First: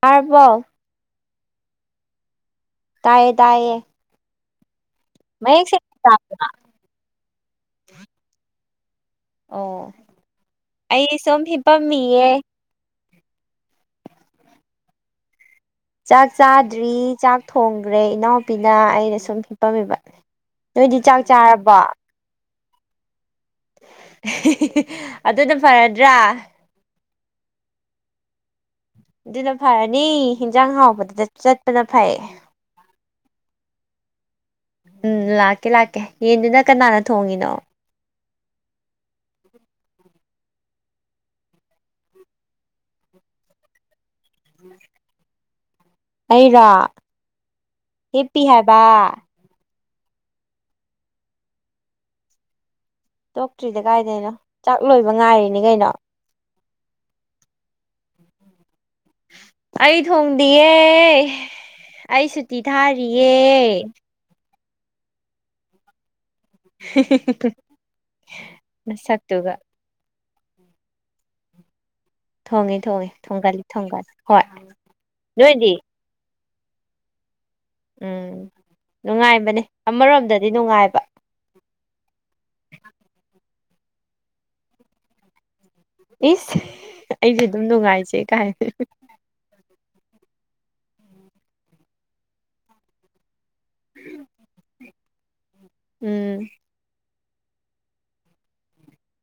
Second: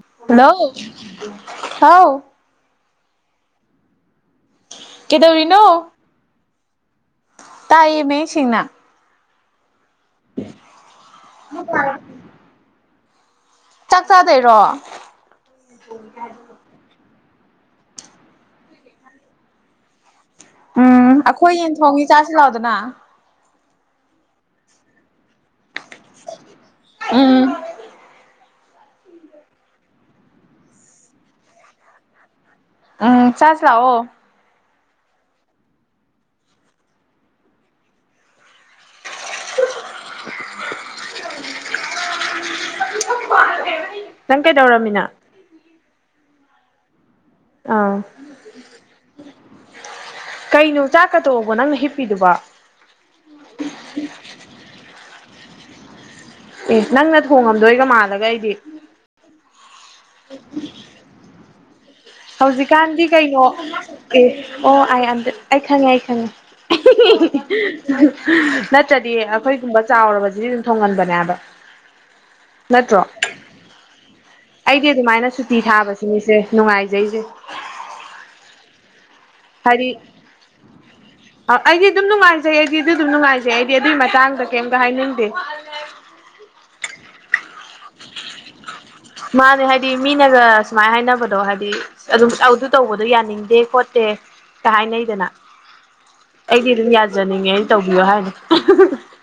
ꯇꯥꯔꯕꯣ ꯍꯜꯂꯣ ꯍꯥꯎ ꯇꯥꯏꯌꯦ ꯇꯥꯏꯌꯦ ꯀꯩꯗꯧꯔꯤꯅꯣ ꯃꯌꯦꯛ ꯁꯦꯡꯅ ꯇꯥꯕ꯭ꯔꯥ ꯇꯥꯏꯌꯦ ꯃꯌꯦꯛ ꯁꯦꯡꯅ ꯑꯣ ꯑꯩ ꯁꯨꯝ ꯍꯤꯄꯝꯃꯤꯌꯦ ꯆꯥꯛ ꯆꯥꯗꯣꯏꯔꯣ ꯆꯥꯛ ꯆꯥꯗ꯭ꯔꯤ ꯆꯥꯛ ꯊꯣꯡꯈ꯭ꯔꯦ ꯏꯅꯥꯎꯄꯤꯅ ꯑꯩꯅ ꯁꯨꯝ ꯍꯤꯞꯄꯝꯃꯤꯕ ꯅꯣꯏꯗꯤ ꯎꯝ ꯆꯥꯛ ꯑꯩꯈꯣꯏ ꯆꯥꯔꯕꯣ ꯌꯦꯟꯊꯣꯡꯉꯤ ꯆꯥꯁꯤ ꯂꯥꯎꯗꯅ ꯑꯗꯨꯅ ꯐꯔꯗ꯭ꯔꯥ ꯎꯝ ꯑꯗꯨꯅ ꯐꯔꯅꯤ ꯏꯟꯖꯥꯡ ꯍꯥꯎꯕꯗꯨꯗ ꯆꯠꯄꯅ ꯐꯔꯦ ꯎꯡ ꯆꯥꯁꯤ ꯂꯥꯎꯑꯣ ꯎꯝ ꯂꯥꯛꯀꯦ ꯂꯥꯛꯀꯦ ꯌꯦꯟꯗꯨꯅ ꯀꯅꯥꯅ ꯊꯣꯡꯉꯤꯅꯣ [inaudible] ꯅꯪ ꯀꯩꯗꯧꯔꯝꯃꯤꯅꯣ ꯑꯩꯔꯣ ꯑꯡ ꯍꯤꯞꯄꯤ ꯍꯥꯏꯕ ꯀꯩꯅꯣ ꯆꯥꯛꯀ ꯇꯣꯛꯑꯕꯣ ꯅꯪꯅ ꯍꯤꯞꯄꯤꯗꯨꯕꯣ ꯇꯣꯛꯇ꯭ꯔꯤꯗ ꯀꯥꯏꯗꯩꯅꯣ ꯆꯥꯛ ꯂꯣꯏꯕ ꯉꯥꯏꯔꯤꯅꯤ ꯀꯩꯅꯣ ꯑꯦ ꯅꯪꯅ ꯊꯣꯡꯉꯝꯗꯣꯏꯒ ꯃꯥꯜꯂꯒ ꯑꯩꯗꯤ ꯑꯩ ꯊꯣꯡꯗꯤꯌꯦ ꯑꯩ ꯁꯨꯇꯤ ꯍꯧꯖꯤꯛꯀꯥꯟꯗꯤ ꯊꯥꯔꯤꯌꯦ ꯀꯩꯅꯣ ꯑꯦ ꯑꯣ ꯑꯥꯢ ꯑꯟꯗꯦꯗ ꯑꯩ ꯈꯪꯉꯦ ꯑꯩ ꯈꯪꯉꯦ ꯅꯠꯇ꯭ꯔꯗꯤ ꯅꯁꯛꯇꯨꯒ ꯑꯩꯈꯣꯏꯒꯨꯝꯕ ꯆꯥꯎꯔꯕꯁꯤꯗꯤ ꯑꯗꯨꯝ ꯊꯣꯡꯍꯟꯕꯅꯦꯕ ꯊꯣꯡꯉꯦ ꯊꯣꯡꯉꯦ ꯊꯣꯡꯒꯜꯂꯤ ꯊꯣꯡꯒꯜꯂꯤ ꯑꯩꯗꯤ ꯑꯗꯨꯃꯥꯏꯅ ꯁꯨꯇꯤ ꯊꯥꯕꯁꯤꯅꯤꯁꯦ ꯅꯨꯡꯉꯥꯏꯖꯩꯁꯦ ꯎꯝ ꯅꯨꯡꯉꯥꯏꯕꯅꯦ ꯍꯥꯏꯗꯤ ꯑꯃꯔꯣꯝꯗꯗꯤ ꯅꯨꯡꯉꯥꯏꯕ ꯑꯩꯗꯤ ꯑꯗꯨꯝ ꯅꯨꯡꯉꯥꯏꯖꯩ ꯑꯩꯗꯤ ꯑꯗꯨ ꯑꯗꯨꯝ ꯅꯨꯡꯉꯥꯏꯖꯩ ꯑꯩꯗꯤ ꯑꯗꯨꯒꯤ ꯃꯇꯥꯡꯗ ꯀꯩꯝꯇ ꯍꯥꯏꯅꯤꯡꯗꯦ ꯏꯁ ꯑꯩꯁꯨ ꯑꯗꯨꯝ ꯅꯨꯡꯉꯥꯏꯖꯩ ꯀꯥꯏꯅ ꯃꯥꯅꯦ ꯍꯥꯏꯗꯤ ꯃꯤꯅꯒ ꯁꯨꯃꯥꯏꯅ ꯍꯥꯏꯅꯕꯗꯣ ꯍꯥꯏꯗꯤ ꯑꯗꯨꯝ ꯑꯗꯨ ꯇꯧꯕꯗꯣ ꯌꯥꯅꯤꯡꯗꯦ ꯈꯣꯠꯇꯦ ꯀ ꯍꯥꯏꯅꯩꯗꯅ ꯎꯝ ꯑꯩꯗꯤ ꯑꯗꯨꯝ ꯌꯥꯖꯅꯤꯡꯉꯦ ꯑꯩꯅ ꯇꯧꯕꯤꯌꯣ ꯍꯥꯏꯕ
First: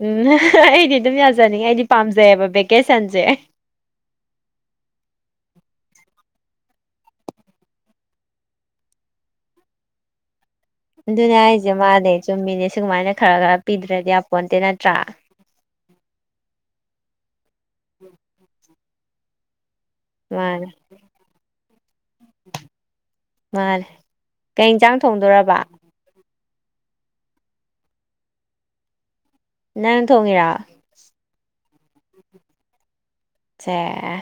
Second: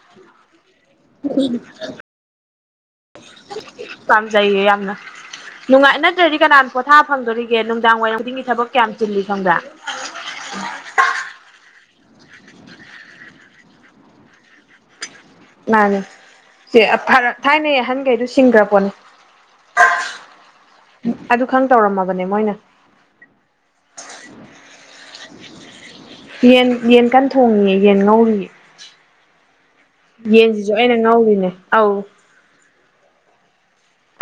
ꯎꯝ ꯑꯩꯗꯤ ꯑꯗꯨꯝ ꯌꯥꯖꯅꯤꯡꯉꯦ ꯑꯩꯗꯤ ꯄꯥꯝꯖꯩꯑꯕ ꯚꯦꯀꯦꯁꯟꯖꯦ ꯄꯥꯝꯖꯩꯌꯦ ꯌꯥꯝꯅ ꯅꯨꯡꯉꯥꯏ ꯅꯠꯇ꯭ꯔꯗꯤ ꯀꯅꯥꯅ ꯄꯣꯊꯥ ꯐꯪꯗꯣꯔꯤꯒꯦ ꯅꯨꯡꯗꯥꯡ ꯋꯥꯏꯔꯝ ꯈꯨꯗꯤꯡꯒꯤ ꯊꯕꯛ ꯀꯌꯥꯝ ꯆꯤꯜꯂꯤ ꯈꯪꯕ꯭ꯔꯥ ꯑꯗꯨꯅꯦ ꯍꯥꯏꯁꯦ ꯃꯅꯦ ꯆꯨꯝꯃꯤꯅꯦ ꯁꯨꯒꯃꯥꯏꯅ ꯈꯔ ꯈꯔ ꯄꯤꯗ꯭ꯔꯗꯤ ꯌꯥꯄꯣꯟꯇꯦ ꯅꯠꯇ꯭ꯔꯥ ꯃꯥꯅꯦ ꯁꯦ ꯊꯥꯏꯅꯩ ꯑꯍꯟꯈꯩꯗꯨ ꯁꯤꯡꯈ꯭ꯔ ꯄꯣꯠꯅꯤ ꯃꯥꯅꯦ ꯃꯣꯏꯅ ꯃꯥꯅꯦ ꯀꯩ ꯏꯟꯁꯥꯡ ꯊꯣꯡꯗꯣꯏꯔꯕ ꯌꯦꯟ ꯌꯦꯟ ꯀꯟꯅ ꯊꯣꯡꯉꯤꯌꯦ ꯌꯦꯟ ꯉꯧꯔꯤꯌꯦ ꯅꯪ ꯊꯣꯡꯉꯤꯔꯣ ꯌꯦꯟꯁꯤꯁꯨ ꯑꯩꯅ ꯉꯧꯔꯤꯅꯦ ꯑꯧ ꯁꯦ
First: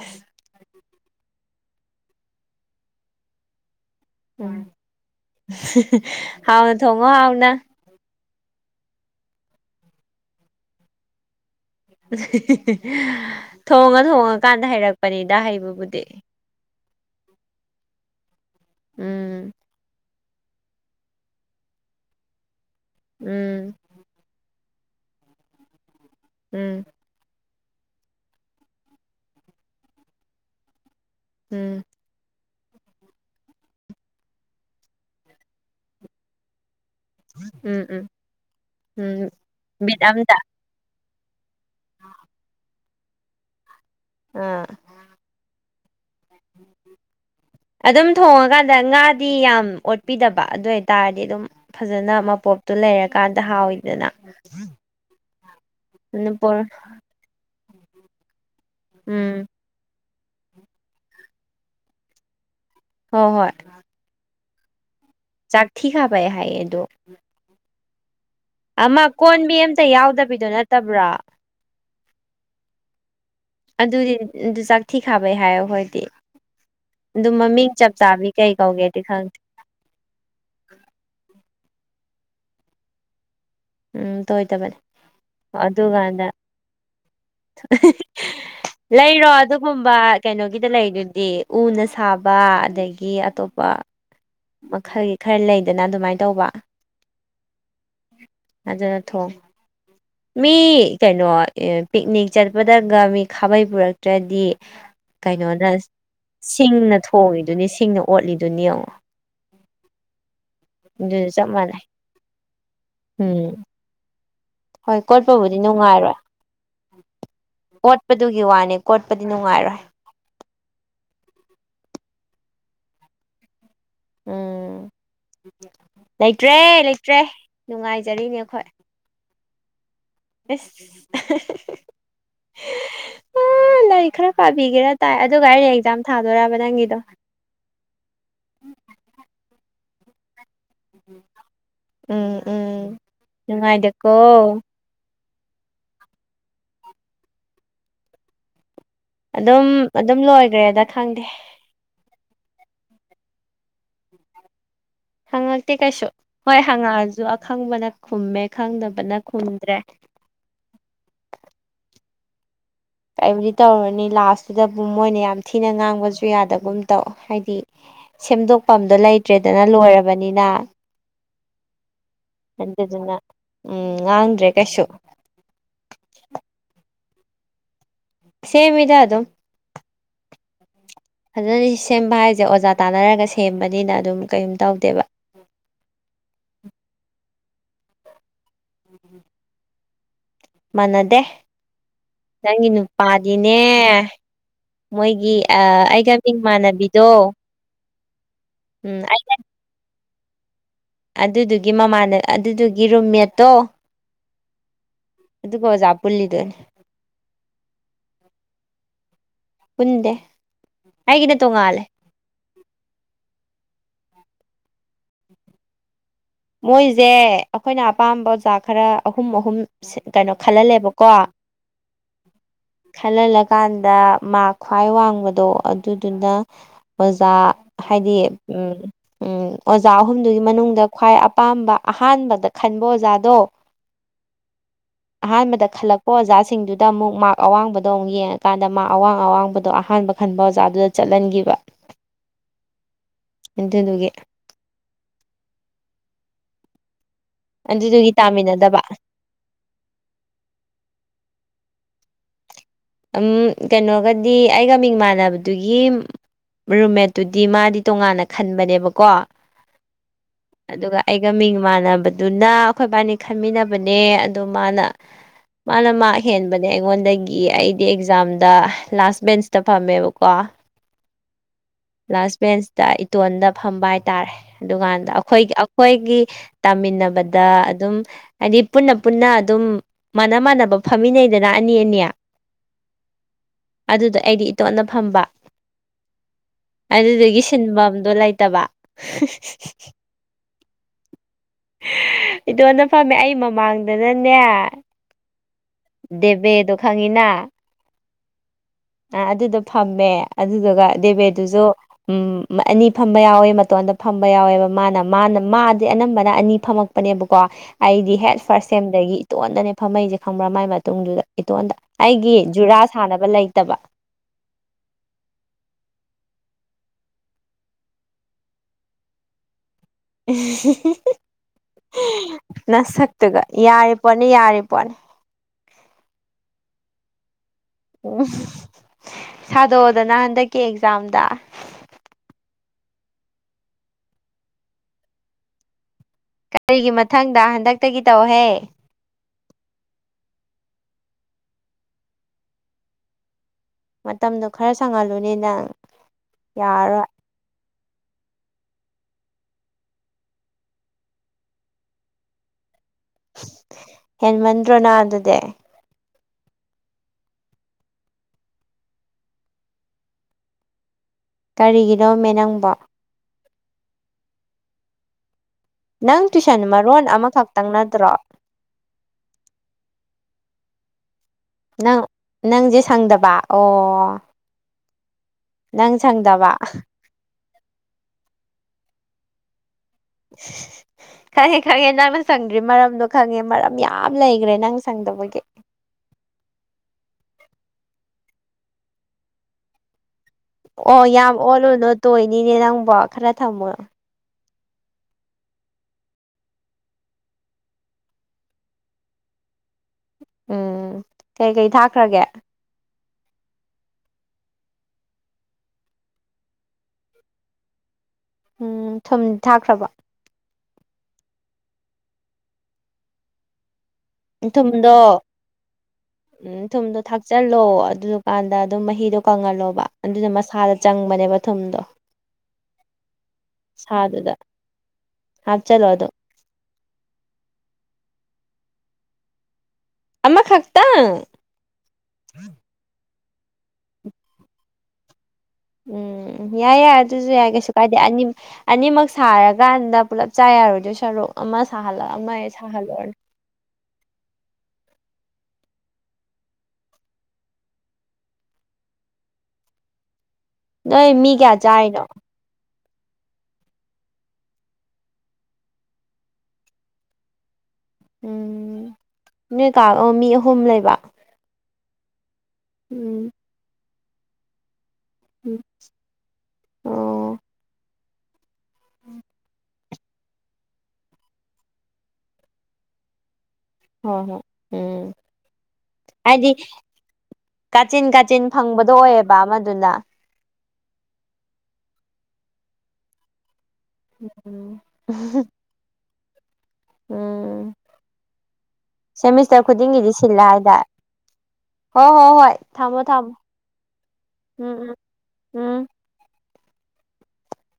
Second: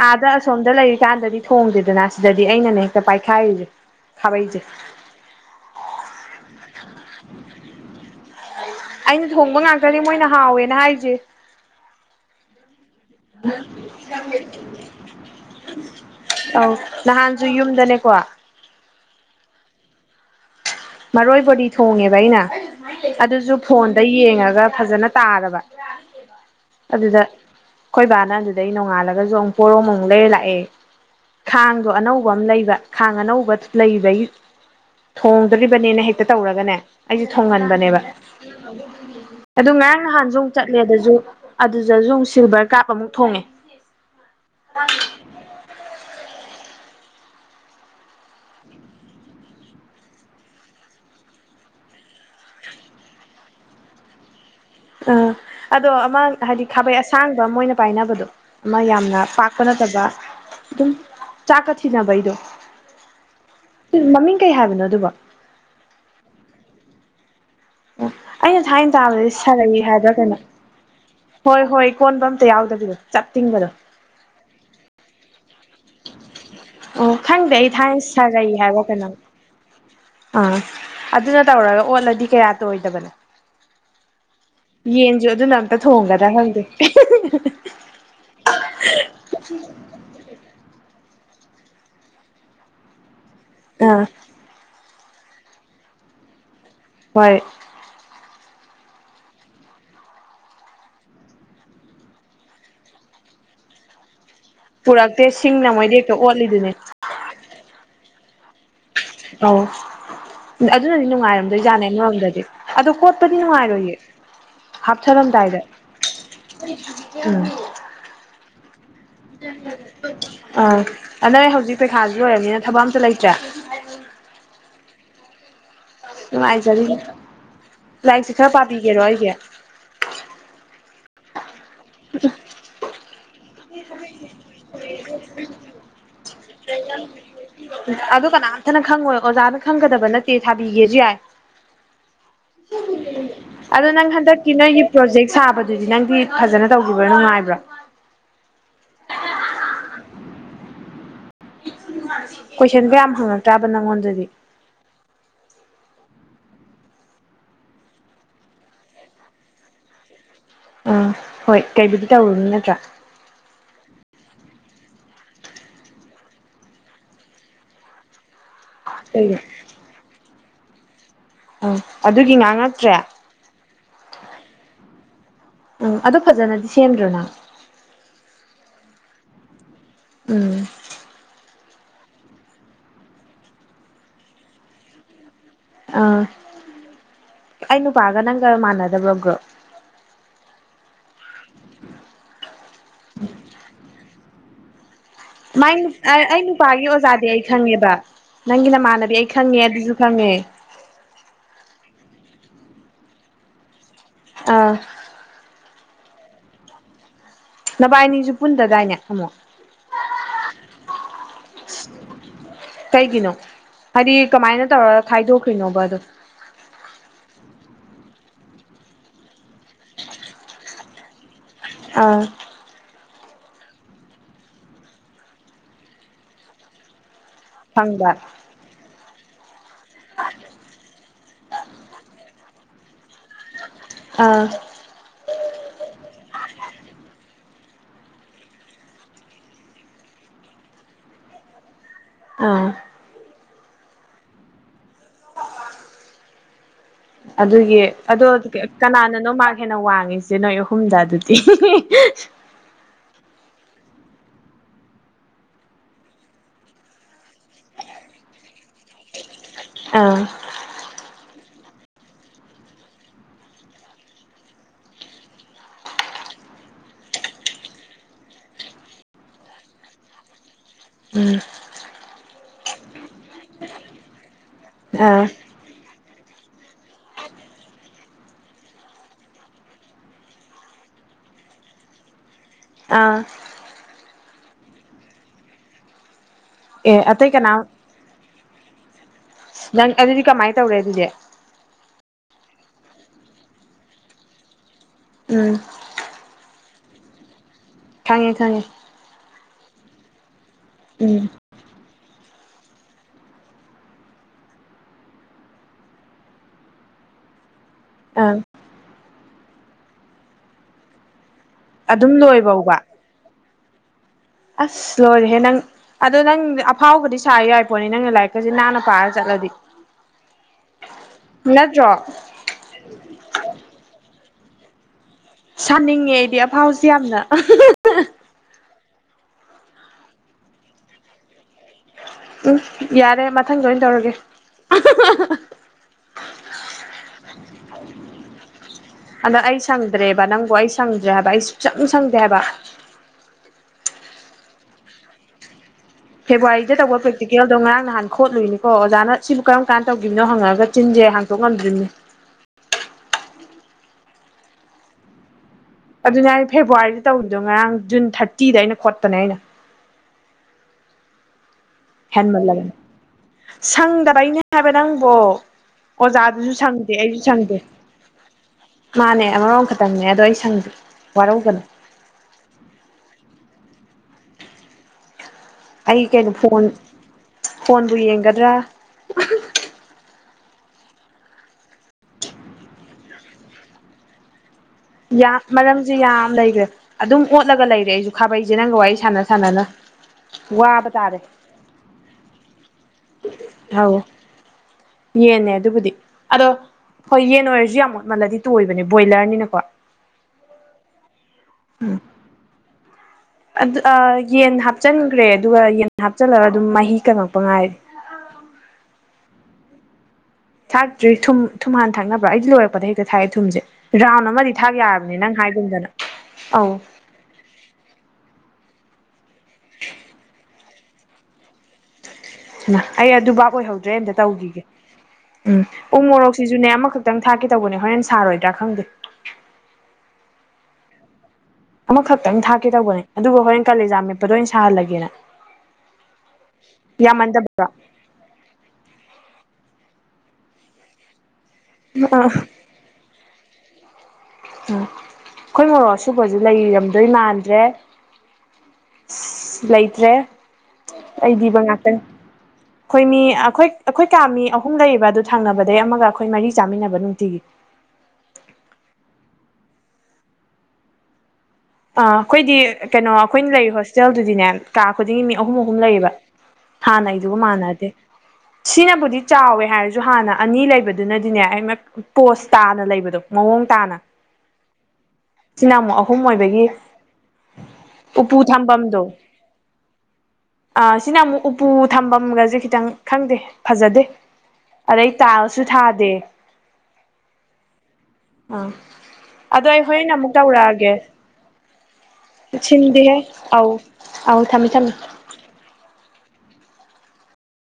ꯑꯥꯗ ꯑꯁꯣꯝꯗ ꯂꯩꯔꯤꯀꯥꯟꯗꯗꯤ ꯊꯣꯡꯗꯦꯗꯅ ꯁꯤꯗꯗꯤ ꯑꯩꯅꯅꯦ ꯍꯦꯛꯇ ꯄꯥꯏꯈꯥꯏꯔꯤꯁꯦ ꯎꯝ ꯈꯥꯕꯩꯁꯦ ꯍꯥꯎꯅ ꯊꯣꯡꯉꯣ ꯍꯥꯎꯅ ꯑꯩꯅ ꯊꯣꯡꯕ ꯉꯥꯛꯇꯅꯤ ꯃꯣꯏꯅ ꯍꯥꯎꯋꯦꯅ ꯍꯥꯏꯖꯦ ꯊꯣꯡꯉ ꯊꯣꯡꯉꯀꯥꯟꯗ ꯍꯩꯔꯛꯄꯅꯤꯗ ꯍꯩꯕꯕꯨꯗꯤ ꯑꯧ ꯅꯍꯥꯟꯁꯨ ꯌꯨꯝꯗꯅꯦꯀꯣ ꯎꯝ ꯃꯔꯣꯏ ꯕꯣꯔꯤ ꯊꯣꯡꯉꯦꯕ ꯑꯩꯅ ꯑꯗꯨꯁꯨ ꯎꯝ ꯐꯣꯟ ꯗꯩꯩ ꯌꯦꯡꯉꯒ ꯐꯖꯅ ꯇꯥꯔꯕ ꯎꯝ ꯑꯗꯨꯗ ꯑꯩꯈꯣꯏ ꯕꯥꯅ ꯑꯗꯨꯗꯩ ꯅꯣꯡꯉꯥꯜꯂꯒꯁꯨ ꯑꯃꯨꯛ ꯄꯣꯔꯣꯝ ꯑꯃꯨꯛ ꯂꯩꯔ ꯂꯥꯛꯑꯦ ꯎꯝ ꯈꯥꯡꯗꯣ ꯑꯅꯧꯕ ꯑꯃ ꯂꯩꯕ ꯈꯥꯡ ꯑꯅꯧꯕ ꯂꯩꯕꯒꯤ ꯊꯣꯡ ꯇꯧꯗꯧꯔꯤꯕꯅꯦꯅ ꯍꯦꯛꯇ ꯇꯧꯔꯒꯅꯦ ꯑꯩꯖꯨ ꯎꯝ ꯊꯣꯡꯍꯟꯕꯅꯦꯕ ꯎꯝ ꯎꯝ ꯑꯗꯨ ꯕꯤꯠ ꯉꯔꯥꯡ ꯑꯝꯗ ꯅꯍꯥꯟꯖꯨ ꯆꯠꯂꯦ ꯑꯗꯨꯁꯨ ꯑꯗꯨꯗꯁꯨ ꯑꯃꯨꯛ ꯁꯤꯜꯚꯔ ꯀꯥꯞ ꯑꯃꯨꯛ ꯊꯣꯡꯉꯦ ꯑꯥ [inaudible] ꯑꯗꯨꯝ ꯊꯣꯡꯉꯀꯥꯟꯗ ꯉꯥꯗꯤ ꯌꯥꯝ ꯑꯣꯠꯄꯤꯗꯕ ꯑꯗꯨ ꯑꯣꯏꯇꯥꯔꯗꯤ ꯑꯗꯨꯝ ꯐꯖꯅ ꯃꯄꯣꯞꯇꯨ ꯂꯩꯔꯀꯥꯟꯗ ꯍꯥꯎꯋꯤꯗꯅ ꯑꯥ ꯑꯗꯣ ꯑꯃ ꯑꯗꯨꯅ ꯄꯣꯔ ꯍꯥꯏꯗꯤ ꯈꯥꯕꯩ ꯑꯁꯥꯡꯕ ꯑꯃ ꯑꯣꯏꯅ ꯄꯥꯏꯅꯕꯗꯣ ꯑꯃ ꯌꯥꯝꯅ ꯎꯝ ꯄꯥꯛꯄ ꯅꯠꯇꯕ ꯑꯗꯨꯝ ꯆꯥꯛꯀ ꯊꯤꯅꯕꯩꯗꯣ ꯍꯣꯏ ꯍꯣꯏ ꯃꯃꯤꯡ ꯀꯩ ꯍꯥꯏꯕꯅꯣ ꯑꯗꯨꯕꯣ ꯆꯥꯛ ꯊꯤ ꯈꯥꯕꯩ ꯍꯥꯏꯌꯦ ꯑꯗꯣ ꯑꯣ ꯑꯩꯅ ꯊꯥꯏꯅ ꯑꯃ ꯇꯥꯕꯗ ꯀꯣꯟꯕꯤ ꯁꯥꯅꯥꯕꯤ ꯑꯝꯇ ꯍꯥꯏꯕ꯭ꯔꯥ ꯀꯩꯅꯣ ꯌꯥꯎꯗꯕꯤꯗꯣ ꯅꯠꯇꯕ꯭ꯔꯥ ꯍꯣꯏ ꯍꯣꯏ ꯀꯣꯟꯕ ꯑꯝꯇ ꯌꯥꯎꯗꯕꯤꯗꯣ ꯆꯞ ꯊꯤꯡꯕꯗꯣ ꯑꯗꯨꯗꯤ ꯑꯗꯨ ꯆꯥꯛꯊꯤ ꯈꯥꯕꯩ ꯍꯥꯏꯌꯦ ꯑꯈꯣꯏꯗꯤ ꯑꯣ ꯑꯗꯨ ꯈꯪꯗꯦ ꯑꯩ ꯃꯃꯤꯡ ꯆꯞ ꯊꯥꯏꯅ ꯆꯥꯕꯤ ꯁꯥꯔꯩ ꯀꯩ ꯍꯥꯏꯕ ꯀꯧꯒꯦꯗꯤ ꯀꯩꯅꯣ ꯈꯪꯗꯦ ꯑꯥ ꯑꯗꯨꯅ ꯇꯧꯔꯒ ꯑꯣꯜꯂꯗꯤ ꯀꯌꯥ ꯇꯣꯏꯗꯕꯅ ꯎꯝ ꯇꯣꯏꯗꯥꯕꯅꯦ ꯑꯗꯨꯅ ꯑꯝꯇ ꯑꯗꯨ ꯀꯥꯟꯗ ꯊꯣꯡꯒꯗ꯭ꯔꯥ ꯈꯪꯗꯦ ꯂꯩꯔꯣ ꯑꯗꯨꯒꯨꯝꯕ ꯀꯩꯅꯣꯒꯤꯗ ꯂꯩꯗꯨꯗꯤ ꯎꯅ ꯁꯥꯕ ꯑꯗꯒꯤ ꯑꯇꯣꯞꯄ ꯑꯥ ꯃꯈꯜ ꯈꯔ ꯂꯩꯗꯅ ꯑꯗꯨꯃꯥꯏꯅ ꯇꯧꯕ ꯍꯣꯏ ꯑꯗꯨꯅ ꯊꯣꯡ ꯃꯤ ꯀꯩꯅꯣ ꯄꯤꯛꯅꯤꯛ ꯆꯠꯄꯗꯒ ꯃꯤ ꯈꯥꯕꯩ ꯄꯨꯔꯛꯇ꯭ꯔꯗꯤ ꯄꯨꯔꯛꯇꯦ ꯁꯤꯡꯅ ꯃꯣꯏꯗ ꯍꯦꯛꯇ ꯑꯣꯠꯂꯤꯗꯨꯅꯦ ꯊꯣꯡꯏꯗꯨꯅꯤ ꯁꯤꯡꯅ ꯑꯣꯠꯂꯤꯗꯨꯅꯦ ꯌꯦꯉꯣ ꯑꯧ ꯑꯗꯨꯅꯗꯤ ꯑꯗꯨꯁꯨ ꯆꯞ ꯃꯥꯟꯅꯩ ꯅꯨꯡꯉꯥꯏꯔꯝꯗꯣꯏꯖꯅꯤ ꯑꯃꯔꯣꯝꯗꯗꯤ ꯑꯗꯨ ꯀꯣꯠꯄꯗꯤ ꯎꯝ ꯅꯨꯡꯉꯥꯏꯔꯣꯏꯌꯦ ꯍꯣꯏ ꯀꯣꯠꯄꯕꯨꯗꯤ ꯍꯥꯞꯊꯔꯝꯗꯥꯏꯗ ꯅꯨꯡꯉꯥꯏꯔꯣꯏ ꯎꯝ ꯑꯣꯠꯄꯗꯨꯒꯤ ꯋꯥꯅꯤ ꯀꯣꯠꯄꯗꯤ ꯅꯨꯡꯉꯥꯏꯔꯣꯏ ꯑꯥ ꯑꯗꯨ ꯅꯪ ꯑꯩ ꯍꯧꯖꯤꯛ ꯄꯩꯈꯥꯥꯁ ꯂꯣꯏꯔꯕꯅꯤꯅ ꯊꯕꯛ ꯑꯝꯇ ꯂꯩꯇ꯭ꯔꯦ ꯎꯝ ꯂꯩꯇ꯭ꯔꯦ ꯅꯨꯡꯉꯥꯏꯖꯔꯤ ꯂꯩꯇ꯭ꯔꯦ ꯂꯥꯏꯔꯤꯛꯁꯦ ꯅꯨꯡꯉꯥꯏꯖꯔꯤꯅꯤ ꯑꯩꯈꯣꯏ [unintelligible] [unintelligible] [inaudible] ꯑꯣ ꯂꯥꯏꯔꯤꯛ ꯈꯔ ꯄꯥꯕꯤꯒꯦꯔꯥ ꯇꯥꯏ ꯑꯗꯨꯒ ꯑꯩꯅ ꯑꯦꯛꯖꯥꯝ ꯊꯥꯗꯣꯔꯕ ꯅꯪꯒꯤꯗꯣ ꯑꯗꯨ ꯀꯅꯥꯝꯇꯅ ꯈꯪꯉꯣꯏ ꯑꯣꯖꯥꯅ ꯈꯪꯒꯗꯕ ꯅꯠ ꯇꯦ ꯊꯥꯕꯤꯒꯦꯁꯨ ꯌꯥꯏ ꯎꯝ ꯎꯝ ꯑꯗꯣ ꯅꯪ ꯅꯨꯡꯉꯥꯏꯗꯀꯣ ꯍꯟꯗꯛꯀꯤ ꯅꯣꯏꯒꯤ ꯄ꯭ꯔꯣꯖꯦꯛ ꯁꯥꯕꯗꯨꯗꯤ ꯅꯪꯗꯤ ꯐꯖꯅ ꯇꯧꯒꯤꯕ꯭ꯔꯥ ꯅꯨꯡꯉꯥꯏꯕ꯭ꯔꯥ ꯑꯗꯨꯝ ꯑꯗꯨꯝ ꯂꯣꯏꯒꯔꯦꯗ ꯈꯪꯗꯦ ꯀꯣꯏꯁꯟꯒ ꯌꯥꯝ ꯍꯪꯉꯛꯇ꯭ꯔꯥꯕ ꯅꯪꯉꯣꯟꯗꯗꯤ ꯍꯪꯉꯛꯇꯦ ꯀꯩꯁꯨ ꯍꯣꯏ ꯍꯉꯛꯑꯁꯨ ꯑꯈꯪꯕꯅ ꯈꯨꯝꯃꯦ ꯈꯪꯗꯕꯅ ꯈꯨꯝꯗ꯭ꯔꯦ ꯎꯝ ꯍꯣꯏ ꯀꯩꯕꯨꯗꯤ ꯇꯧꯔꯨꯅ ꯅꯠꯇ꯭ꯔꯥ ꯀꯕꯨꯗꯤ ꯇꯧꯔꯅꯤ ꯂꯥꯁꯇꯨꯗꯕꯨ ꯃꯣꯏꯅ ꯌꯥꯝ ꯊꯤꯅ ꯉꯥꯡꯕꯁꯨ ꯌꯥꯗꯕꯒꯨꯝ ꯇꯧ ꯍꯥꯏꯗꯤ ꯁꯦꯝꯗꯣꯛꯐꯝꯗꯣ ꯀꯩꯅꯣ ꯂꯩꯇ꯭ꯔꯦꯗꯅ ꯂꯣꯏꯔꯕꯅꯤꯅ ꯑꯥ ꯑꯗꯨꯒꯤ ꯉꯥꯡꯉꯛꯇ꯭ꯔꯦ ꯑꯗꯨꯗꯨꯅ ꯎꯝ ꯉꯥꯡꯗ꯭ꯔꯦ ꯀꯩꯁꯨ ꯎꯝ ꯑꯗꯨ ꯐꯖꯅꯗꯤ ꯁꯦꯝꯗ꯭ꯔꯣ ꯅꯪ ꯁꯦꯃꯤꯗ ꯑꯗꯨꯝ ꯎꯝ ꯐꯖꯅꯗꯤ ꯁꯦꯝꯕ ꯍꯥꯏꯁꯦ ꯑꯣꯖꯥ ꯇꯥꯟꯅꯔꯒ ꯁꯦꯝꯕꯅꯤꯅ ꯑꯗꯨꯝ ꯀꯩꯝ ꯇꯧꯗꯦꯕ ꯑꯥ ꯑꯩ ꯅꯨꯄꯥꯒ ꯅꯪꯒ ꯃꯥꯟꯅꯗꯕ꯭ꯔ ꯒ꯭ꯔꯣꯄ ꯃꯥꯟꯅꯗꯦ ꯅꯪꯒꯤ ꯅꯨꯄꯥꯗꯤꯅꯦ ꯃꯣꯏꯒꯤ ꯃꯥꯏ ꯑꯥ ꯑꯩꯒ ꯃꯤꯡ ꯑꯩ ꯅꯨꯄꯥꯒꯤ ꯃꯥꯟꯅꯕꯤꯗꯣ ꯑꯣꯖꯥꯗꯤ ꯑꯩ ꯈꯪꯉꯦꯕ ꯅꯪꯒꯤ ꯅꯃꯥꯟꯅꯕꯤ ꯑꯩ ꯈꯪꯉꯦ ꯑꯗꯨꯖꯨ ꯈꯪꯉꯦ ꯑꯗꯨꯗꯨꯒꯤ ꯃꯃꯥꯟꯅ ꯑꯗꯨꯗꯨꯒꯤ ꯔꯨꯝꯃꯦꯠꯇꯣ ꯑꯥ ꯑꯗꯨꯒꯥ ꯑꯣꯖꯥ ꯄꯨꯂꯤꯗꯨꯟ ꯅꯕꯥꯏꯅꯤꯖꯨ ꯄꯨꯟꯗꯗꯥꯏꯅꯦ ꯑꯃꯨꯛ ꯄꯨꯟꯗꯦ ꯑꯩꯒꯤꯅ ꯇꯣꯡꯉꯥꯜꯂꯦ ꯀꯩꯒꯤꯅꯣ ꯍꯥꯏꯗꯤ ꯀꯃꯥꯏꯅ ꯇꯧꯔꯒ ꯈꯥꯏꯗꯣꯛꯈ꯭ꯔꯤꯅꯣꯕ ꯑꯗꯨ ꯃꯣꯏꯖꯦ ꯑꯩꯈꯣꯏꯅ ꯑꯄꯥꯝꯕ ꯑꯣꯖꯥ ꯈꯔ ꯑꯍꯨꯝ ꯑꯍꯨꯝ ꯀꯩꯅꯣ ꯈꯜꯍꯜꯂꯦꯕꯀꯣ ꯑꯥ ꯈꯜꯍꯜꯂꯀꯥꯟꯗ ꯃꯥ ꯈ꯭ꯋꯥꯏ ꯋꯥꯡꯕꯗꯣ ꯑꯗꯨꯗꯨꯅ ꯑꯣꯖꯥ ꯈꯪꯕ ꯍꯥꯏꯗꯤ ꯎꯝ ꯎꯝ ꯑꯣꯖꯥ ꯑꯍꯨꯝꯗꯨꯒꯤ ꯃꯅꯨꯡꯗ ꯈ꯭ꯋꯥꯏ ꯑꯄꯥꯝꯕ ꯑꯍꯥꯟꯕꯗ ꯈꯟꯕ ꯑꯣꯖꯥꯗꯣ ꯑꯥ ꯑꯍꯥꯟꯕꯗ ꯈꯜꯂꯛꯄ ꯑꯣꯖꯥꯁꯤꯡꯗꯨꯗ ꯑꯃꯨꯛ ꯃꯥꯛ ꯑꯋꯥꯡꯕꯗꯣ ꯑꯃꯨꯛ ꯌꯦꯡꯉꯀꯥꯟꯗ ꯃꯥ ꯑꯋꯥꯡ ꯑꯋꯥꯡꯕꯗꯣ ꯑꯍꯥꯟꯕ ꯈꯟꯕ ꯑꯣꯖꯥꯗꯨꯗ ꯆꯠꯍꯟꯒꯤꯕ ꯑꯥ ꯑꯗꯨꯗꯨꯒꯤ ꯑꯗꯨꯏꯒꯤ ꯑꯗꯨꯗꯨꯒꯤ ꯑꯗꯣꯕ ꯇꯥꯃꯤꯟꯅꯗꯕ ꯀꯅꯥꯅ ꯅꯣ ꯃꯥꯛ ꯍꯦꯟꯅ ꯋꯥꯡꯉꯤꯁꯦ ꯅꯣꯏ ꯑꯍꯨꯝꯗ ꯑꯗꯨꯗꯤ ꯎꯝ ꯀꯩꯅꯣꯒꯗꯤ ꯑꯩꯒ ꯃꯤꯡ ꯃꯥꯟꯅꯕꯗꯨꯒꯤ ꯔꯨꯝꯃꯦꯠꯇꯨꯗꯤ ꯃꯥꯗꯤ ꯇꯣꯉꯥꯟꯅ ꯈꯟꯕꯅꯦꯕꯀꯣ ꯑꯥ ꯑꯗꯨꯒ ꯑꯩꯒ ꯃꯤꯡ ꯃꯥꯟꯅꯕꯗꯨꯅ ꯑꯈꯣꯏꯕꯥꯅꯤ ꯈꯟꯃꯤꯟꯅꯕꯅꯦ ꯑꯗꯨ ꯃꯥꯅ ꯃꯥꯅ ꯃꯥꯛ ꯍꯦꯟꯕꯅꯦ ꯑꯩꯉꯣꯟꯗꯒꯤ ꯑꯩ [unintelligible] ꯑꯦꯛꯖꯥꯝꯗ ꯂꯥꯁ ꯕꯦꯟꯁꯇ ꯐꯝꯃꯦꯕꯀꯣ ꯎꯝ ꯂꯥꯁ ꯕꯦꯟꯁꯇ ꯏꯇꯣꯟꯗ ꯐꯝꯕ ꯍꯥꯏꯇꯥꯔꯦ ꯑꯗꯨꯀꯥꯟꯗ ꯑꯥ ꯑꯩꯈꯣꯏ ꯑꯩꯈꯣꯏꯒꯤ ꯇꯥꯃꯤꯟꯅꯕꯗ ꯑꯗꯨꯝ ꯍꯥꯏꯗꯤ ꯄꯨꯟꯅ ꯄꯨꯟꯅ ꯑꯗꯨꯝ ꯃꯥꯟꯅ ꯃꯥꯟꯅꯕ ꯐꯝꯃꯤꯟꯅꯩꯗꯅ ꯑꯅꯤ ꯑꯅꯤ ꯑꯥ ꯑꯗꯨꯗ ꯑꯩꯗꯤ ꯏꯇꯣꯠꯅ ꯐꯝꯕ ꯑꯦ ꯑꯇꯩ ꯑꯗꯨꯗꯒꯤ ꯀꯅꯥ ꯁꯤꯟꯕꯝꯗꯣ ꯂꯩꯇꯕ ꯅꯪ ꯑꯗꯨꯗꯤ ꯀꯃꯥꯏꯅ ꯇꯧꯔꯦ ꯑꯗꯨꯗꯤ ꯏꯇꯣꯟꯅ ꯐꯝꯃꯦ ꯑꯩ ꯃꯃꯥꯡꯗꯅꯅꯦ ꯎꯝ ꯗꯦꯕꯦꯗꯣ ꯈꯪꯉꯤꯅ ꯈꯪꯉꯦ ꯈꯪꯉꯦ ꯑ ꯑꯗꯨꯗꯣ ꯐꯝꯃꯦ ꯑꯗꯨꯗꯨꯒ ꯎꯝ ꯗꯦꯕꯦꯗꯨꯖꯨ ꯎꯝ ꯑꯅꯤ ꯐꯝꯕ ꯌꯥꯎꯋꯦ ꯃꯇꯣꯟꯗ ꯐꯝꯕ ꯌꯥꯎꯋꯦꯕ ꯃꯥꯅ ꯃꯥꯅ ꯃꯥꯗꯤ ꯑꯅꯝꯕꯅ ꯑꯅꯤ ꯐꯝ ꯄꯅꯦꯕꯀꯣ ꯑꯩꯗꯤ ꯍꯦꯛ ꯑꯪ ꯐꯥꯔꯁ ꯁꯦꯝꯗꯒꯤ ꯏꯇꯣꯟꯗꯅꯦ ꯐꯝꯃꯩꯁꯦ ꯈꯪꯕ꯭ꯔꯥ ꯃꯥꯏ ꯃꯇꯨꯡꯗꯨꯗ ꯏꯇꯣꯟꯗ ꯑꯗꯨꯝ ꯑꯩꯒꯤ ꯖꯨꯔꯥ ꯂꯣꯏꯐꯧꯕ ꯁꯥꯅꯕ ꯂꯩꯇꯕ ꯑꯁ ꯂꯣꯏꯔ‌ꯦꯍꯦ ꯅꯪ ꯑꯗꯣ ꯅꯪ ꯑꯐꯥꯎꯒꯗꯤ ꯁꯥ ꯌꯥꯏ ꯄꯣꯠꯅꯤ ꯅꯪꯅ ꯂꯥꯏꯔꯤꯛꯀꯖ‌ꯦ ꯅꯥꯟꯅ ꯄꯥꯔ ꯆꯠꯂꯗꯤ ꯅꯠꯇ꯭ꯔꯣ ꯅꯁꯛꯇꯨꯒ ꯌꯥꯔꯤ ꯄꯣꯠꯅꯤ ꯌꯥꯔꯤ ꯄꯣꯠꯅꯤ ꯁꯥꯅꯤꯡꯉꯦ ꯑꯩꯗꯤ ꯑꯐꯥꯎꯁꯦ ꯌꯥꯝꯅ ꯁꯥꯗꯣꯛꯑꯣꯗꯅ ꯍꯟꯗꯛꯀꯤ ꯑꯦꯛꯖꯥꯝꯗ ꯎꯝ ꯌꯥꯔꯦ ꯃꯊꯪꯗ ꯑꯣꯏꯟ ꯇꯧꯔꯒꯦ ꯀꯔꯤꯒꯤ ꯃꯊꯪꯗ ꯍꯟꯗꯛꯇꯒꯤ ꯇꯧꯍꯦ ꯑꯗ ꯑꯩ ꯁꯪꯗ꯭ꯔꯦꯕ ꯅꯪꯕꯨ ꯑꯩ ꯁꯪꯗ꯭ꯔꯦ ꯍꯥꯏꯕ ꯑꯩ ꯁꯨꯛꯁꯪ ꯁꯪꯗꯦ ꯍꯥꯏꯕ ꯃꯇꯝꯗꯣ ꯈꯔ ꯁꯉꯜꯂꯨꯅꯦ ꯅꯪ ꯐ‌ꯦꯕꯋꯥꯔꯤꯗꯥ ꯇꯧꯕꯥ ꯌꯥꯔꯔꯣꯏ ꯄꯔ‌ꯦꯛ ꯇꯤꯀꯦꯜꯗꯣ ꯉꯔꯥꯡ ꯅꯥꯍꯟ ꯈꯣꯠꯂꯨꯏꯅꯤꯀꯣ ꯑꯣꯖꯥꯅ ꯁꯤꯕꯨ ꯀꯔꯝ ꯀꯥꯟ ꯇꯧꯒꯤꯝꯅꯣ ꯍꯪꯉꯑꯒ ꯆꯤꯟꯖ‌ꯦ ꯍꯥꯡꯇꯣꯛ ꯉꯝꯗꯔꯤꯅꯤ ꯍꯦꯟꯃꯟꯗ꯭ꯔꯣ ꯅꯥ ꯑꯗꯨꯗꯤ ꯑꯗꯨꯅꯦ ꯑꯩ ꯐꯦꯕꯋꯥꯔꯤ ꯇꯧꯔꯤꯗꯣ ꯉꯔꯥꯡ ꯖꯨꯟ ꯊꯥꯔꯇꯤꯗ ꯑꯩꯅ ꯈꯣꯠꯄꯅꯦ ꯑꯩꯅ ꯀꯔꯤꯒꯤ ꯍꯦꯟꯃꯜꯂꯕꯅ‌ꯦ ꯁꯪꯗꯕꯩꯅ‌ꯦ ꯍꯥꯏꯕ ꯅꯪ ꯕꯣ ꯅꯪ ꯑꯣꯖꯥ ꯗꯨꯖꯨ ꯇꯨꯏꯁꯟ ꯁꯪꯗꯦ ꯃꯔꯣꯟ ꯑꯩꯖꯨ ꯁꯪꯗꯦ ꯑꯃꯈꯛꯇꯪ ꯅꯠꯇ꯭ꯔꯣ ꯃꯥꯅꯦ ꯑꯃꯔꯣꯝ ꯈꯇꯪꯅꯦ ꯑꯗꯣ ꯑꯩ ꯁꯪꯗ‌ꯦ ꯋꯥꯔꯧꯒꯅ‌ꯣ ꯅꯪ ꯅꯪꯖ‌ꯦ ꯁꯪꯗꯕ ꯑꯣ ꯅꯪ ꯑꯩ ꯀꯩꯅꯣ ꯁꯪꯗꯕ ꯐꯣꯟ ꯐꯣꯟꯕꯨ ꯌꯦꯡꯒꯗ꯭ꯔꯥ ꯈꯪꯉꯦ ꯈꯪꯉꯦ ꯅꯪꯅ ꯁꯪꯗ꯭ꯔꯤ ꯃꯔꯝꯗꯣ ꯈꯪꯉꯦ ꯃꯔꯝ ꯌꯥꯝ ꯂꯩꯒ꯭ꯔꯦ ꯅꯪ ꯁꯪꯗꯕꯒꯤ ꯌꯥꯝ ꯃꯔꯝꯖ‌ꯦ ꯌꯥꯝ ꯂꯩꯒ꯭ꯔꯦ ꯑꯗꯨꯝ ꯑꯣꯠꯂꯒ ꯂꯩꯔꯦ ꯑꯩꯖꯨ ꯈꯥꯕꯩꯖ‌ꯦ ꯅꯪꯒ ꯋꯥꯔꯤ ꯁꯅꯥ ꯁꯅꯥꯅ ꯑꯣ ꯌꯥꯝ ꯑꯣꯠꯂꯨꯅ‌ꯣ ꯇꯣꯏꯅꯤꯅꯦ ꯅꯪꯕ‌ꯣ [unintelligible] ꯌꯦꯟꯅꯦ ꯑꯗꯨꯕꯨꯗꯤ ꯑꯗꯣ ꯍꯣꯏ ꯌꯦꯟ ꯑꯣꯏꯔꯖꯨ ꯌꯥꯝ ꯃ‌ꯣꯠꯃꯜꯂꯗꯤ ꯇꯣꯏꯕꯅꯦ ꯕꯣꯏꯂꯔꯅꯤꯅꯀꯣ ꯎꯝ ꯀꯩꯀꯩ ꯊꯥꯛꯈ꯭ꯔꯒꯦ ꯑꯗꯨ ꯑꯥ ꯌꯦꯟ ꯍꯥꯞꯆꯟꯒ꯭ꯔꯦ ꯑꯗꯨꯒ ꯌꯦꯟ ꯍꯥꯞꯆꯜꯂꯒ ꯑꯗꯨꯝ ꯃꯍꯤ ꯀꯉꯛꯄ ꯉꯥꯏ ꯎꯝ ꯊꯨꯝ ꯊꯥꯛꯈ꯭ꯔꯕ‌ꯣ ꯊꯥꯛꯇ꯭ꯔꯤ ꯊꯨꯝ ꯊꯨꯝꯍꯥꯟ ꯊꯥꯛꯅꯕ꯭ꯔꯥ ꯑꯩꯗꯤ ꯂꯣꯏꯔꯛꯄꯗ ꯍꯦꯛꯇ ꯊꯥꯛꯑꯦ ꯊꯨꯝꯖ‌ꯦ ꯔꯥꯎꯟ ꯑꯃꯗꯤ ꯊꯥꯛ ꯊꯨꯝꯗꯣ ꯌꯥꯔꯕꯅ‌ꯦ ꯅꯪ ꯍꯥꯏꯒꯨꯝꯗꯅ ꯑꯧ ꯆꯠꯂꯣ ꯑꯗꯨꯗꯨꯀꯥꯟꯗ ꯑꯗꯨꯝ ꯃꯍꯤꯗꯣ ꯀꯪꯍꯜꯂꯣꯕ ꯑꯗꯨꯅ ꯃꯁꯥꯗ ꯆꯪꯕꯅꯦꯕ ꯊꯨꯝꯗꯣ ꯍꯩꯃꯥ ꯑꯩ ꯑꯗꯨ ꯕꯥꯞ ꯑꯣꯏꯍꯧꯗ꯭ꯔꯦ ꯑꯩ ꯑꯝꯇ ꯁꯥꯗꯨꯗ ꯇꯧꯒꯤꯒꯦ ꯎꯝ ꯍꯥꯞꯆꯜꯂꯣ ꯎ ꯑꯗꯨꯝ ꯃꯣꯔꯣꯛ ꯁꯤꯖꯨꯅꯦ ꯑꯃꯈꯛꯇꯪ ꯊꯥꯛꯀꯦ ꯇꯧꯕꯅꯦ ꯍꯣꯔꯦꯟ ꯁꯥꯔꯣꯏꯗ꯭ꯔꯥ ꯈꯪꯗꯦ ꯑꯃꯥ ꯈꯛꯇꯪ ꯑꯃꯥ ꯈꯛꯇꯪ ꯊꯥꯛꯀꯦ ꯇꯧꯕꯅꯦ ꯑꯗꯨꯒ ꯍꯣꯔꯦꯟ ꯀꯥꯂ‌ꯦꯖꯥꯝ ꯃꯦꯠꯄꯗ ꯑꯣꯏ ꯁꯥꯍꯜꯂꯒꯦꯅ ꯎꯝ ꯌꯥꯏ ꯌꯥꯏ ꯑꯗꯨꯖꯨ ꯌꯥꯏ ꯌꯥꯝꯃꯟꯗꯕ꯭ꯔꯣ ꯑꯥ ꯀꯩꯁꯨ ꯀꯥꯏꯗꯦ ꯌꯥꯅꯤꯝ ꯑꯅꯤꯃꯛ ꯁꯥꯔꯀꯥꯟꯗ ꯄꯨꯂꯞ ꯆꯥ ꯌꯥꯔꯣꯏꯗꯣꯏ ꯁꯔꯨꯛ ꯑꯃꯥ ꯁꯥꯍꯜꯂ ꯑꯃꯥ [unintelligible] ꯎꯝ ꯈꯣꯏ ꯃ‌ꯣꯔꯣꯛ ꯑꯁꯨꯕꯖꯨ ꯂꯩꯔꯝꯗꯣꯏ ꯃꯥꯟꯗ꯭ꯔꯦ ꯂꯩꯇ꯭ꯔꯦ ꯅꯣꯏ ꯃꯤ ꯀꯌꯥ ꯑꯩꯗꯤꯕ ꯉꯥꯛꯇꯪ ꯆꯥꯔꯤꯅꯣ ꯈꯣꯏ ꯃꯤ ꯑꯈꯣꯏ ꯑꯈꯣꯏ ꯀꯥ ꯃꯤ ꯑꯍꯨꯝ ꯂꯩꯌꯦꯕ ꯑꯗꯨ ꯊꯪꯅꯕꯗꯩ ꯑꯃꯥꯒ ꯑꯩꯈꯣꯏ ꯃꯔꯤ ꯆꯥꯃꯤꯟꯅꯕ ꯅꯨꯡꯇꯤꯒꯤ ꯎꯝ ꯅꯣꯏ ꯀꯥ ꯑ‌ꯣ ꯃꯤ ꯑꯍꯨꯝ ꯂꯩꯕ ꯑ ꯈꯣꯏꯗꯤ ꯀꯩꯅꯣ ꯎꯝ ꯑꯈꯣꯏꯅ ꯂꯩꯔꯤ ꯍꯣꯁꯇꯦꯜ ꯗꯨꯗꯤꯅꯦ ꯀꯥ ꯈꯨꯗꯤꯡꯒꯤ ꯃꯤ ꯑꯍꯨꯝ ꯎꯝ ꯑꯍꯨꯝ ꯂꯩꯌꯦꯕ ꯍꯥꯟ ꯅꯩꯗꯨꯒ ꯑꯣ ꯃꯥꯟꯅꯗꯦ ꯁꯤꯅꯕꯨꯗꯤ ꯆꯥꯎꯋꯦ ꯍꯥꯏꯔꯁꯨ ꯑꯗꯨꯨ ꯍꯥꯟꯅ ꯑꯅꯤ ꯂꯩꯕꯗꯨꯅꯗꯤꯅꯦ ꯑꯩꯅ ꯄꯣꯁ ꯇꯥꯅ ꯂꯩꯕꯗꯣ ꯃꯑꯣꯡ ꯇꯥꯅ ꯍꯣꯏ ꯍꯣꯏ ꯎꯝ ꯏꯆꯤꯟ ꯏꯅꯥꯎ ꯑꯃꯨꯛ ꯑꯍꯨꯝ ꯍꯥꯏꯗꯤ ꯑꯣꯏꯕꯒꯤ ꯀꯥꯆꯤꯟ ꯎꯄꯨ ꯀꯥꯆꯤꯟ ꯐꯪꯕꯗꯣ ꯊꯝꯐꯝꯗꯣ ꯑꯣꯏꯌꯦꯕ ꯑꯃꯗꯨꯅ ꯑꯥ ꯁꯤꯅ ꯑꯃꯨꯛ ꯎꯄꯨ ꯊꯝꯐꯝꯒꯁꯦ ꯈꯤꯇꯪ ꯈꯪꯗꯦ ꯐꯖꯗꯦ ꯎꯝ ꯑꯗꯩ ꯇꯥꯏꯜꯁꯨ ꯊꯥꯗꯦ ꯎꯝ ꯑꯥ ꯁꯦꯃꯤꯁꯇꯔ ꯑꯗꯣ ꯑꯩ ꯈꯨꯗꯤꯡꯒꯤꯗꯤ ꯍꯣꯔꯦꯟ ꯑꯃꯨꯛ ꯁꯤꯜꯂꯦ ꯍꯥꯏꯇꯥꯔꯦ ꯇꯧꯔꯛꯑꯒꯦ ꯍꯣꯏ ꯍꯣꯏ ꯍꯣꯏ ꯊꯝꯃꯣ ꯁꯤꯟꯗꯦꯍꯦ ꯊꯝꯃꯣ ꯑꯧ ꯑꯧ ꯊꯝꯃꯦ ꯎꯝ ꯊꯝꯃꯦ ꯎꯝ ꯎꯝ